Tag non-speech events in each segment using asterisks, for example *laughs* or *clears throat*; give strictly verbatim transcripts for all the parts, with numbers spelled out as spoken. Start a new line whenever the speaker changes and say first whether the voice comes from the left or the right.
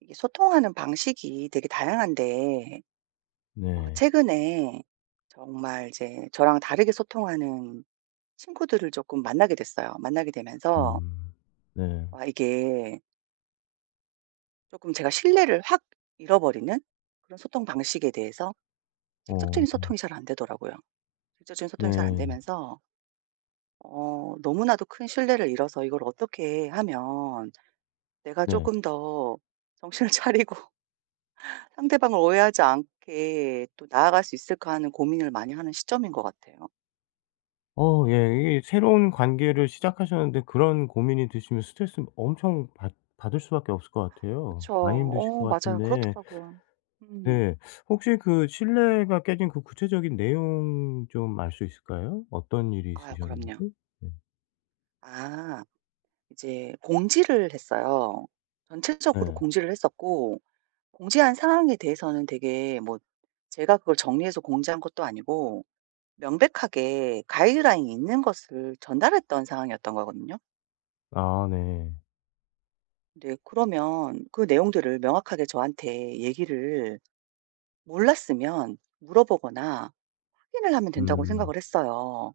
right: 이게 소통하는 방식이 되게 다양한데 어
left: 네.
right: 최근에 정말 이제 저랑 다르게 소통하는 친구들을 조금 만나게 됐어요. 만나게 되면서
left: 음. 네.
right: 와 이게 조금 제가 신뢰를 확 잃어버리는 그런 소통 방식에 대해서
left: 어.
right: 직접적인 소통이 잘 안 되더라고요. 직접적인 소통이 잘 안
left: 네.
right: 되면서 어 너무나도 큰 신뢰를 잃어서 이걸 어떻게 하면 내가 조
left: 네.
right: 금 더 정신을 *laughs* 차리고 상대방을 오해하지 않게 또 나아갈 수 있을까 하는 고민을 많이 하는 시점인 것 같아요.
left: 어 예. 이게 새로운 관계를 시작하셨는데 그런 고민이 드시면 스트레스 엄청 받 받을 수밖에 없을 것 같아요.
right: 그쵸.
left: 많이 힘드실 것
right: 어 맞아요.
left: 같은데
right: 그렇더라고요. 음.
left: 네. 혹시 그 신뢰가 깨진 그 구체적인 내용 좀 알 수 있을까요? 어떤 일이
right: 아유 그럼요.
left: 있으셨는지? 네.
right: 아 이제 공지를 했어요. 전체적으로
left: 네.
right: 공지를 했었고 공지한 상황에 대해서는 되게 뭐 제가 그걸 정리해서 공지한 것도 아니고 명백하게 가이드라인이 있는 것을 전달했던 상황이었던 거거든요.
left: 아 네.
right: 근데 그러면 그 내용들을 명확하게 저한테 얘기를 몰랐으면 물어보거나 확인을 하면 된다고
left: 음.
right: 생각을 했어요.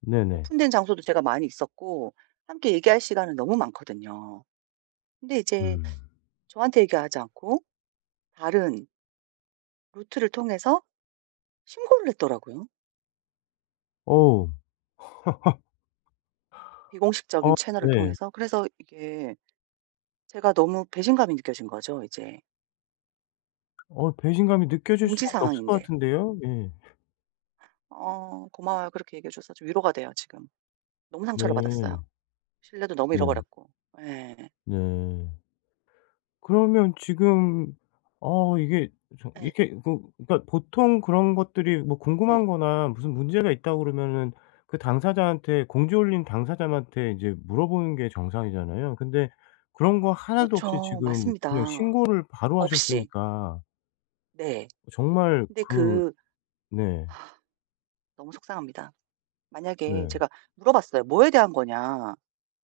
left: 네네.
right: 오픈된 장소도 제가 많이 있었고 함께 얘기할 시간은 너무 많거든요. 근데 이제
left: 음.
right: 저한테 얘기하지 않고 다른 루트를 통해서 신고를 했더라고요.
left: 어우. 아
right: 비공식적인 채널을
left: 네.
right: 통해서. 그래서 이게 제가 너무 배신감이 느껴진 거죠, 이제.
left: 어 배신감이 느껴질
right: 공지
left: 수밖에 없을 것
right: 상황인데.
left: 같은데요.
right: 음.
left: 예.
right: 어, 고마워요. 그렇게 얘기해 줘서 좀 위로가 돼요, 지금. 너무 상처를
left: 네.
right: 받았어요. 신뢰도 너무
left: 네.
right: 잃어버렸고. 예.
left: 네. 그러면 지금 어 이게 저
right: 예.
left: 이게 그 그러니까 보통 그런 것들이 뭐 궁금한
right: 네.
left: 거나 무슨 문제가 있다고 그러면은 그 당사자한테 공지 올린 당사자한테 인제 물어보는 게 정상이잖아요. 근데 그런 거 하나도 없이
right: 그렇죠.
left: 지금 그냥
right: 맞습니다.
left: 신고를 바로
right: 없이.
left: 하셨으니까
right: 네.
left: 정말
right: 근데
left: 그
right: 그
left: 네.
right: 아 너무 속상합니다. 만약에
left: 네.
right: 제가 물어봤어요. "뭐에 대한 거냐?"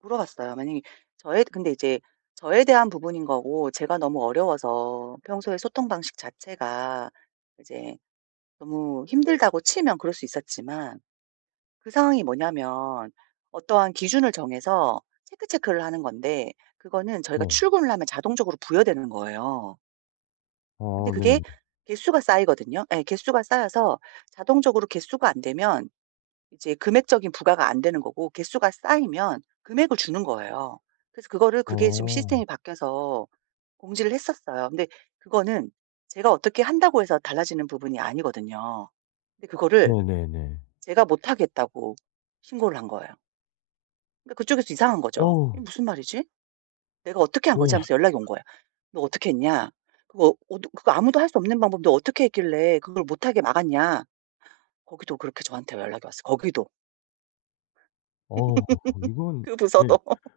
right: 물어봤어요. 만약에 저에 근데 이제 저에 대한 부분인 거고 제가 너무 어려워서 평소에 소통 방식 자체가 이제 너무 힘들다고 치면 그럴 수 있었지만 그 상황이 뭐냐면 어떠한 기준을 정해서 체크 체크를 하는 건데 그거는 저희가
left: 네.
right: 출근을 하면 자동적으로 부여되는 거예요. 근데
left: 어
right: 그게
left: 네.
right: 개수가 쌓이거든요. 예. 개수가 쌓여서 자동적으로 개수가 안 되면 이제 금액적인 부과가 안 되는 거고 개수가 쌓이면 금액을 주는 거예요. 그래서 그거를 그게 지금
left: 어.
right: 시스템이 바뀌어서 공지를 했었어요. 근데 그거는 제가 어떻게 한다고 해서 달라지는 부분이 아니거든요. 근데 그거를
left: 네네네.
right: 제가 못 하겠다고 신고를 한 거예요. 그러니까 그쪽에서 이상한 거죠.
left: 어우
right: '이게 무슨 말이지?' "내가 어떻게 한 거지?"
left: 네.
right: 하면서 연락이 온 거야. "너 어떻게 했냐? 그거 어두 그거 아무도 할 수 없는 방법인데 어떻게 했길래 그걸 못하게 막았냐?" 거기도 그렇게 저한테 연락이 왔어 거기도.
left: 어우 이건
right: 그
left: 네.
right: 부서도. *laughs*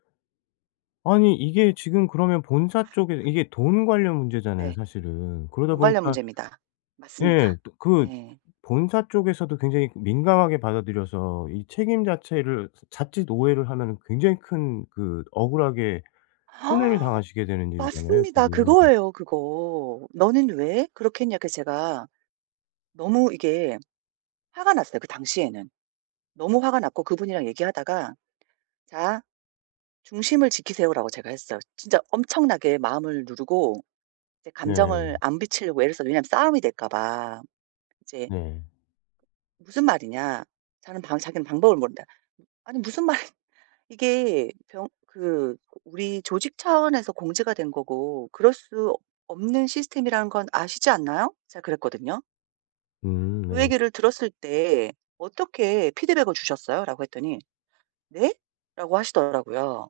left: 아니 이게 지금 그러면 본사 쪽에 이게 돈 관련 문제잖아요
right: 네.
left: 사실은. 그러다
right: 돈 관련
left: 보니까
right: 문제입니다.
left: 예
right: 맞습니다.
left: 또 그
right: 예.
left: 본사 쪽에서도 굉장히 민감하게 받아들여서 이 책임 자체를 자칫 오해를 하면은 굉장히 큰 그 억울하게
right: *gasps*
left: 손해를
right: 아,
left: 당하시게 되는 일이잖아요
right: 맞습니다.
left: 지금.
right: 그거예요, 그거. "너는 왜 그렇게 했냐?" 그래서 제가 너무 이게 화가 났어요, 그 당시에는. 너무 화가 났고 그분이랑 얘기하다가 "자 중심을 지키세요."라고 제가 했어요. 진짜 엄청나게 마음을 누르고 이제
left: 네.
right: 감정을 안 비치려고 애를 써요. 왜냐면 싸움이 될까 봐. 이제
left: 네.
right: 무슨 말이냐. 자는 방 자기는 방법을 모른다. 아니 무슨 말이 *laughs* 이게 병 그 우리 조직 차원에서 공지가 된 거고 그럴 수 없는 시스템이라는 건 아시지 않나요? 제가 그랬거든요.
left: 음
right: 그
left: 네.
right: 얘기를 들었을 때 "어떻게 피드백을 주셨어요?"라고 했더니 "네?"라고 하시더라고요.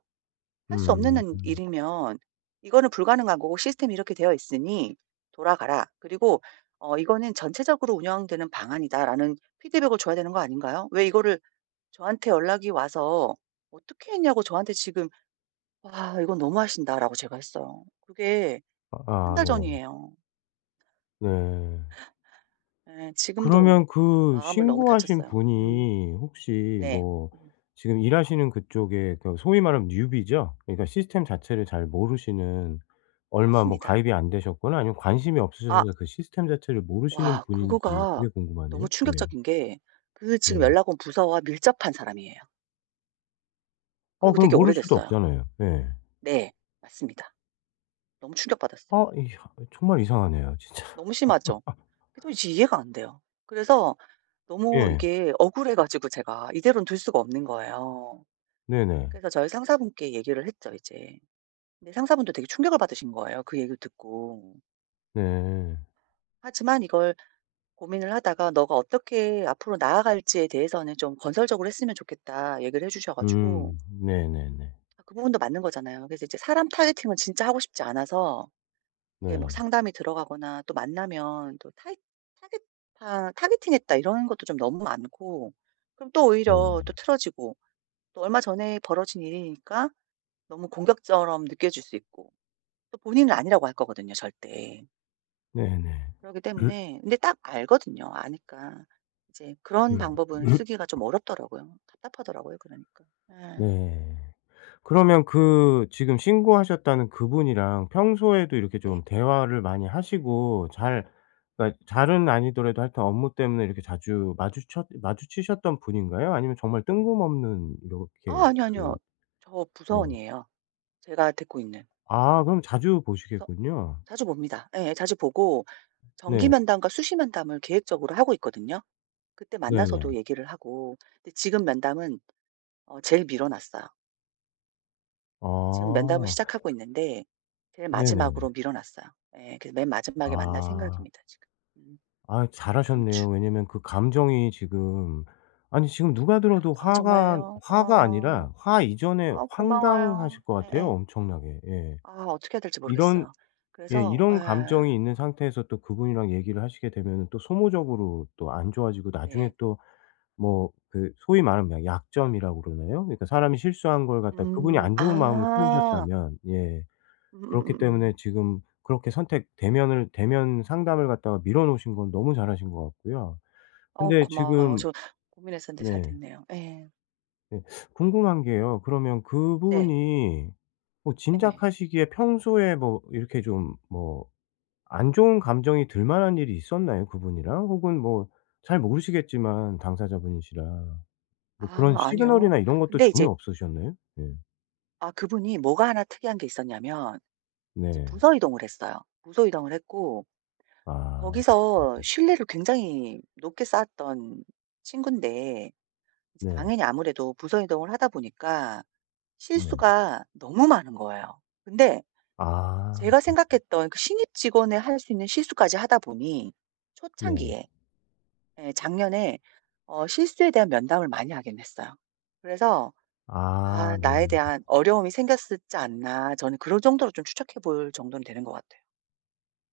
right: 할 수
left: 음.
right: 없는
left: 음.
right: 일이면 이거는 불가능한 거고 시스템이 이렇게 되어 있으니 돌아가라. 그리고 어 "이거는 전체적으로 운영되는 방안이다."라는 피드백을 줘야 되는 거 아닌가요? 왜 이거를 저한테 연락이 와서 "어떻게 했냐."고 저한테 지금 "와 이건 너무하신다."라고 제가 했어요. 그게
left: 아
right: 한
left: 아,
right: 달
left: 네.
right: 전이에요.
left: 네.
right: 예. 지금도
left: 그러면 그
right: 마음을 너무
left: 신고하신
right: 다쳤어요. 음.
left: 분이 혹시
right: 네.
left: 뭐
right: 음.
left: 지금 일하시는 그쪽에 그 소위 말하면 뉴비죠 그러니까 시스템 자체를 잘 모르시는 얼마 뭐
right: 맞습니다.
left: 가입이 안 되셨거나 아니면 관심이
right: 아
left: 없으셔서 그 시스템 자체를 모르시는
right: 와
left: 분인지
right: 그거가
left: 그게 궁금하네요.
right: 너무
left: 예.
right: 충격적인 게 그 지금
left: 네.
right: 연락 온 부서와 밀접한 사람이에요.
left: 어
right: 그리고
left: 그럼
right: 되게
left: 모를 수도
right: 오래됐어요.
left: 없잖아요. 예.
right: 네. 맞습니다. 너무 충격받았어요.
left: 아 이 정말 이상하네요 진짜.
right: 너무
left: *laughs*
right: 심하죠? 그래서 이제 이해가 안 돼요. 그래서 너무
left: 예.
right: 이게 억울해 가지고 제가 이대로는 둘 수가 없는 거예요.
left: 네네.
right: 그래서 저희 상사분께 얘기를 했죠 이제. 근데 상사분도 되게 충격을 받으신 거예요 그 얘기를 듣고.
left: 네.
right: 하지만 이걸 고민을 하다가 "너가 어떻게 앞으로 나아갈지에 대해서는 좀 건설적으로 했으면 좋겠다." 얘기를 해 주셔 가지고
left: 음. 네네네.
right: 아 그 부분도 맞는 거잖아요. 그래서 이제 사람 타겟팅은 진짜 하고 싶지 않아서 이게 뭐
left: 네.
right: 상담이 들어가거나 또 만나면 또 타이 타겟 타, '타겟팅했다.' 이런 것도 좀 너무 많고 그럼 또 오히려 또
left: 네네.
right: 틀어지고 또 얼마 전에 벌어진 일이니까 너무 공격처럼 느껴질 수 있고 또 본인은 아니라고 할 거거든요 절대.
left: 네네.
right: 그렇기 때문에 근데 딱 알거든요. 아니까 이제 그런 방법은 쓰기가
left: *clears throat*
right: 좀 어렵더라고요. 답답하더라고요 그러니까. 아,
left: 네. 그러면 그 지금 신고하셨다는 그분이랑 평소에도 이렇게 좀
right: 네.
left: 대화를 많이 하시고 잘 그러니까 잘은 아니더라도 하여튼 업무 때문에 이렇게 자주 마주쳤 마주치셨던 분인가요? 아니면 정말 뜬금없는 이렇게
right: 아 아니요,
left: 그
right: 아니요. 저
left: 네.
right: 부서원이에요. 제가 듣고 있는
left: 아 그럼 자주
right: 부서
left: 보시겠군요.
right: 자주 봅니다. 예. 자주 보고 정기
left: 네.
right: 면담과 수시 면담을 계획적으로 하고 있거든요. 그때
left: 네네.
right: 만나서도 얘기를 하고 근데 지금 면담은 어 제일 미뤄 놨어요. 지금 면담을
left: 아.
right: 시작하고 있는데 제일
left: 네네.
right: 마지막으로 미뤄 놨어요. 예. 그래서 맨 마지막에 만날
left: 아.
right: 생각입니다 지금. 음
left: 아
right: 다음 주.
left: 잘하셨네요. 왜냐면 그 감정이 지금 아니 지금 누가 들어도
right: 아
left: 화가
right: 정말요?
left: 화가
right: 어.
left: 아니라 화 이전에
right: 아 고마워요.
left: 황당하실 것 같아요
right: 예예.
left: 엄청나게. 예.
right: 아 어떻게 해야 될지
left: 이런
right: 모르겠어요.
left: 예
right: 그래서
left: 이런 감정이
right: 예.
left: 있는 상태에서 또 그분이랑 얘기를 하시게 되면 또 소모적으로 또 안 좋아지고 나중에
right: 네.
left: 또 뭐 그 소위 말하면 약점이라고 그러나요? 그러니까 사람이 실수한 걸 갖다 그분이
right: 음.
left: 안 좋은 마음을
right: 아.
left: 품으셨다면 예 그렇기
right: 음음음음.
left: 때문에 지금 그렇게 선택 대면을 대면 상담을 갖다가 밀어 놓으신 건 너무 잘하신 것 같고요.
right: 어
left: 근데
right: 고마워요.
left: 지금
right: 저 고민했었는데 잘
left: 네.
right: 됐네요. 예.
left: 네. 궁금한 게요. 그러면
right: 네.
left: 그분이 뭐
right: 예.
left: 짐작하시기에 평소에 뭐 이렇게 좀 뭐 안 좋은 감정이 들 만한 일이 있었나요, 그분이랑? 혹은 뭐 잘 모르시겠지만 당사자분이시라 뭐
right: 아
left: 그런
right: 아니요.
left: 시그널이나 이런 것도
right: 근데
left: 전혀
right: 이제
left: 없으셨나요? 네.
right: 아 그분이 뭐가 하나 특이한 게 있었냐면 이제
left: 네.
right: 부서 이동을 했어요. 부서 이동을 했고
left: 아
right: 거기서 신뢰를 굉장히 높게 쌓았던 친군데 이제
left: 네.
right: 당연히 아무래도 부서 이동을 하다 보니까
left: 네.
right: 실수가 너무 많은 거예요. 근데
left: 아
right: 제가
left: 네.
right: 생각했던 그 신입 직원의 할 수 있는 실수까지 하다 보니
left: 네.
right: 초창기에 예 작년에 어 실수에 대한 면담을 많이 하긴 했어요. 그래서
left: 아
right: 아 나에
left: 네.
right: 대한 어려움이 생겼었지 않나. 저는 그럴 정도로 좀 추측해 볼 정도는 되는 것 같아요.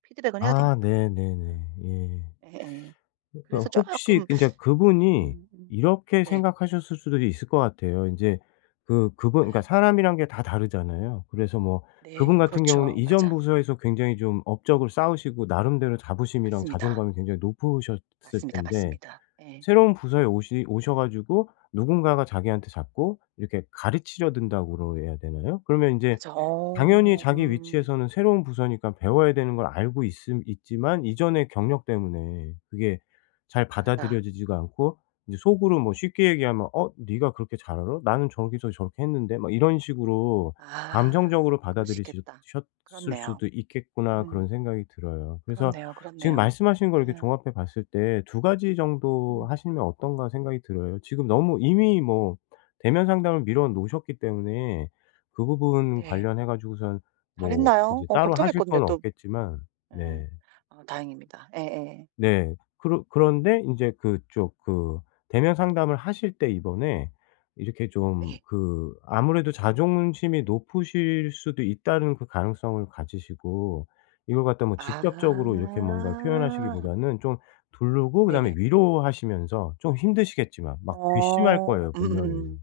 right: 피드백은 해야
left: 아
right: 되니까. 음.
left: 네네네. 예.
right: 예예. 그래서
left: 그러니까 혹시
right: 조금
left: 그러니까 그분이
right: 음 음.
left: 이렇게
right: 네.
left: 생각하셨을 수도 있을 것 같아요. 인제 그 그분 그러니까
right: 예.
left: 사람이란 게 다 다르잖아요. 그래서 뭐 그분
right: 네.
left: 같은 경우는
right: 그렇죠.
left: 이전
right: 맞아.
left: 부서에서 굉장히 좀 업적을 쌓으시고 나름대로 자부심이랑
right: 맞습니다.
left: 자존감이 굉장히 높으셨을
right: 맞습니다,
left: 텐데
right: 맞습니다. 예.
left: 새로운 부서에 오시 오셔 가지고 누군가가 자기한테 자꾸 이렇게 가르치려 든다고 그래야 되나요? 그러면 인제
right: 맞아.
left: 당연히
right: 어
left: 자기
right: 음.
left: 위치에서는 새로운 부서니까 배워야 되는 걸 알고 있음 있지만 이전의 경력 때문에 그게 잘
right: 맞아.
left: 받아들여지지가 않고 이제 속으로 뭐 쉽게 얘기하면 "어 네가 그렇게 잘 알아? 나는 저기서 저렇게 했는데." 막 이런 식으로
right: 아
left: 감정적으로 받아
right: 그럴 수
left: 들이
right: 있겠다.
left: 셨을
right: 그렇네요.
left: 수도 있겠구나
right: 음.
left: 그런 생각이 들어요. 그래서
right: 그렇네요,
left: 지금
right: 그렇네요.
left: 말씀하신 걸 이렇게
right: 음.
left: 종합해 봤을 때 두 가지 정도
right: 음.
left: 하시면 어떤가 생각이 들어요. 지금 너무 이미 뭐 대면 상담을 미뤄 놓으셨기 때문에 그 부분
right: 네.
left: 관련해 가지고선 뭐
right: 잘했나요?
left: 이제
right: 어
left: 따로 하실
right: 걱정했거든요
left: 건
right: 또.
left: 없겠지만
right: 음.
left: 네.
right: 아 다행입니다. 예예.
left: 네. 그러 그런데 인제 그쪽 그 대면 상담을 하실 때 이번에 이렇게 좀
right: 예.
left: 그 아무래도 자존심이 높으실 수도 있다는 그 가능성을 가지시고 이걸 갖다 뭐 직접적으로 이렇게 뭔가
right: 아.
left: 표현하시기보다는 좀 두르고 그다음에
right: 네네.
left: 위로하시면서 좀 힘드시겠지만 막 괘씸할
right: 어.
left: 거예요 분명히.
right: 음음음.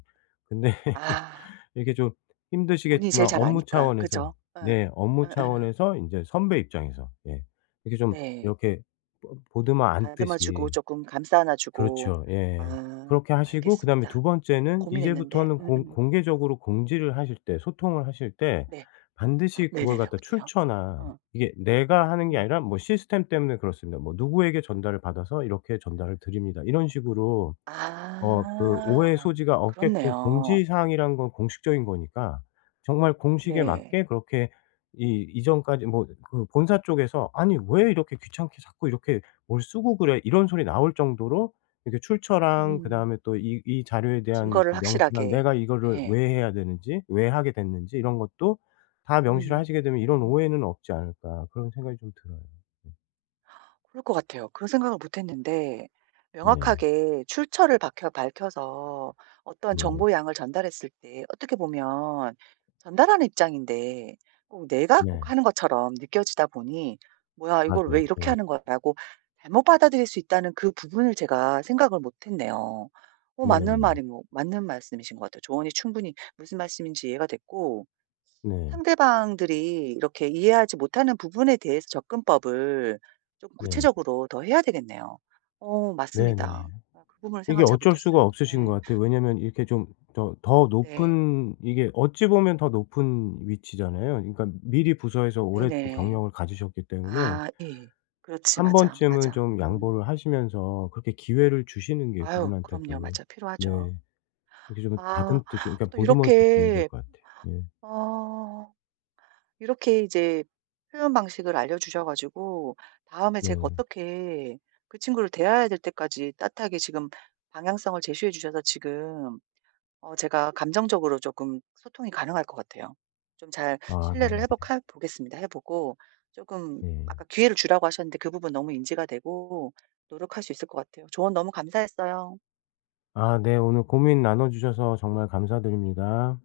left: 근데
right: 아.
left: 이게 좀
right: 본인이 제일
left: 힘드시겠지만
right: 잘
left: 업무
right: 아니까.
left: 차원에서
right: 그죠? 예.
left: 네 업무
right: 예예.
left: 차원에서 인제 선배 입장에서 예 이렇게 좀
right: 네.
left: 이렇게 보 보드만
right: 다듬어 주고
left: 앉듯이
right: 쪼끔 감싸 안아 주고.
left: 그렇죠. 예.
right: 아.
left: 그렇게 하시고 그다음에
right: 알겠습니다.
left: 두
right: 음
left: 번째는
right: 고민했는데
left: 이제부터는 공
right: 음음.
left: 공개적으로 공지를 하실 때 소통을 하실 때
right: 네.
left: 반드시 그걸
right: 네네네.
left: 갖다
right: 어때요?
left: 출처나
right: 어.
left: 이게 내가 하는 게
right: 음.
left: 아니라 뭐 시스템 때문에 그렇습니다. 뭐 "누구에게 전달을 받아서 이렇게 전달을 드립니다." 이런 식으로 어 그 오해
right: 아.
left: 소지가 없게끔
right: 그렇네요.
left: 공지사항이란 건 공식적인 거니까 정말 공식에
right: 네.
left: 맞게 그렇게 이 이전까지 뭐 그 본사 쪽에서 "아니 왜 이렇게 귀찮게 자꾸 이렇게 뭘 쓰고 그래?" 이런 소리 나올 정도로 이렇게 출처랑
right: 음.
left: 그다음에 또 이 이 자료에 대한
right: 증거를
left: 명시랑
right: 확실하게.
left: 내가 이거를
right: 예.
left: 왜 해야 되는지 왜 하게 됐는지 이런 것도 다 명시를
right: 음.
left: 하시게 되면 '이런
right: 음.
left: 오해는 없지 않을까.' 그런 생각이 좀 들어요. 네.
right: 그럴 것 같아요. 그런 생각을 못 했는데
left: 네.
right: 명확하게 출처를 혀 밝혀서 어떤
left: 네네.
right: 정보 양을 전달했을 때 어떻게 보면 전달하는 입장인데 꼭 내가 꼭
left: 네.
right: 하는 것처럼 느껴지다 보니 '뭐야 이걸
left: 맞아요.
right: 왜 이렇게
left: 네.
right: 하는 거라고 잘못 받아들일 수 있다는 그 부분을 제가 생각을 못 했네요. 어 맞는
left: 네네.
right: 말인 거 맞는 말씀이신 것 같아요. 조언이 충분히 무슨 말씀인지 이해가 됐고
left: 네.
right: 상대방들이 이렇게 이해하지 못하는 부분에 대해서 접근법을 좀
left: 네.
right: 구체적으로 더 해야 되겠네요. 어
left: 네네.
right: 맞습니다. 아 그 부분을
left: 이게
right: 생각을 잘
left: 어쩔 수가
right: 못했어요.
left: 없으신 것
right: 예.
left: 같아요. 왜냐면 이렇게 좀 더 더
right: 네.
left: 높은 이게 어찌 보면 더 높은 위치잖아요. 그러니까 미리 부서에서 오랫동
right: 네네.
left: 경력을 가지셨기 때문에
right: 아 예. 그렇지.
left: 한
right: 맞아,
left: 번쯤은
right: 맞아.
left: 좀
right: 음.
left: 양보를 하시면서 그렇게 기회를 주시는 게
right: 아유 그럼요.
left: 그분한테도
right: 맞아. 필요하죠.
left: 네 이렇게 좀
right: 아
left: 다듬듯이 그러니까
right: 또
left: 보듬어 주시는 것
right: 이렇게
left: 같아요. 예.
right: 어 이렇게 이제 표현 방식을 알려주셔 가지고 다음에 제가
left: 네.
right: 어떻게 그 친구를 대해야 될 때까지 따뜻하게 지금 방향성을 제시해 주셔서 지금 어 제가 감정적으로 조금 소통이 가능할 것 같아요. 좀 잘
left: 아 네.
right: 신뢰를 회복해 보겠습니다. 해 보고 조금
left: 네.
right: 아까 기회를 주라고 하셨는데 그 부분 너무 인지가 되고 노력할 수 있을 것 같아요. 조언 너무 감사했어요.
left: 아 네. 오늘 고민 나눠 주셔서 정말 감사드립니다.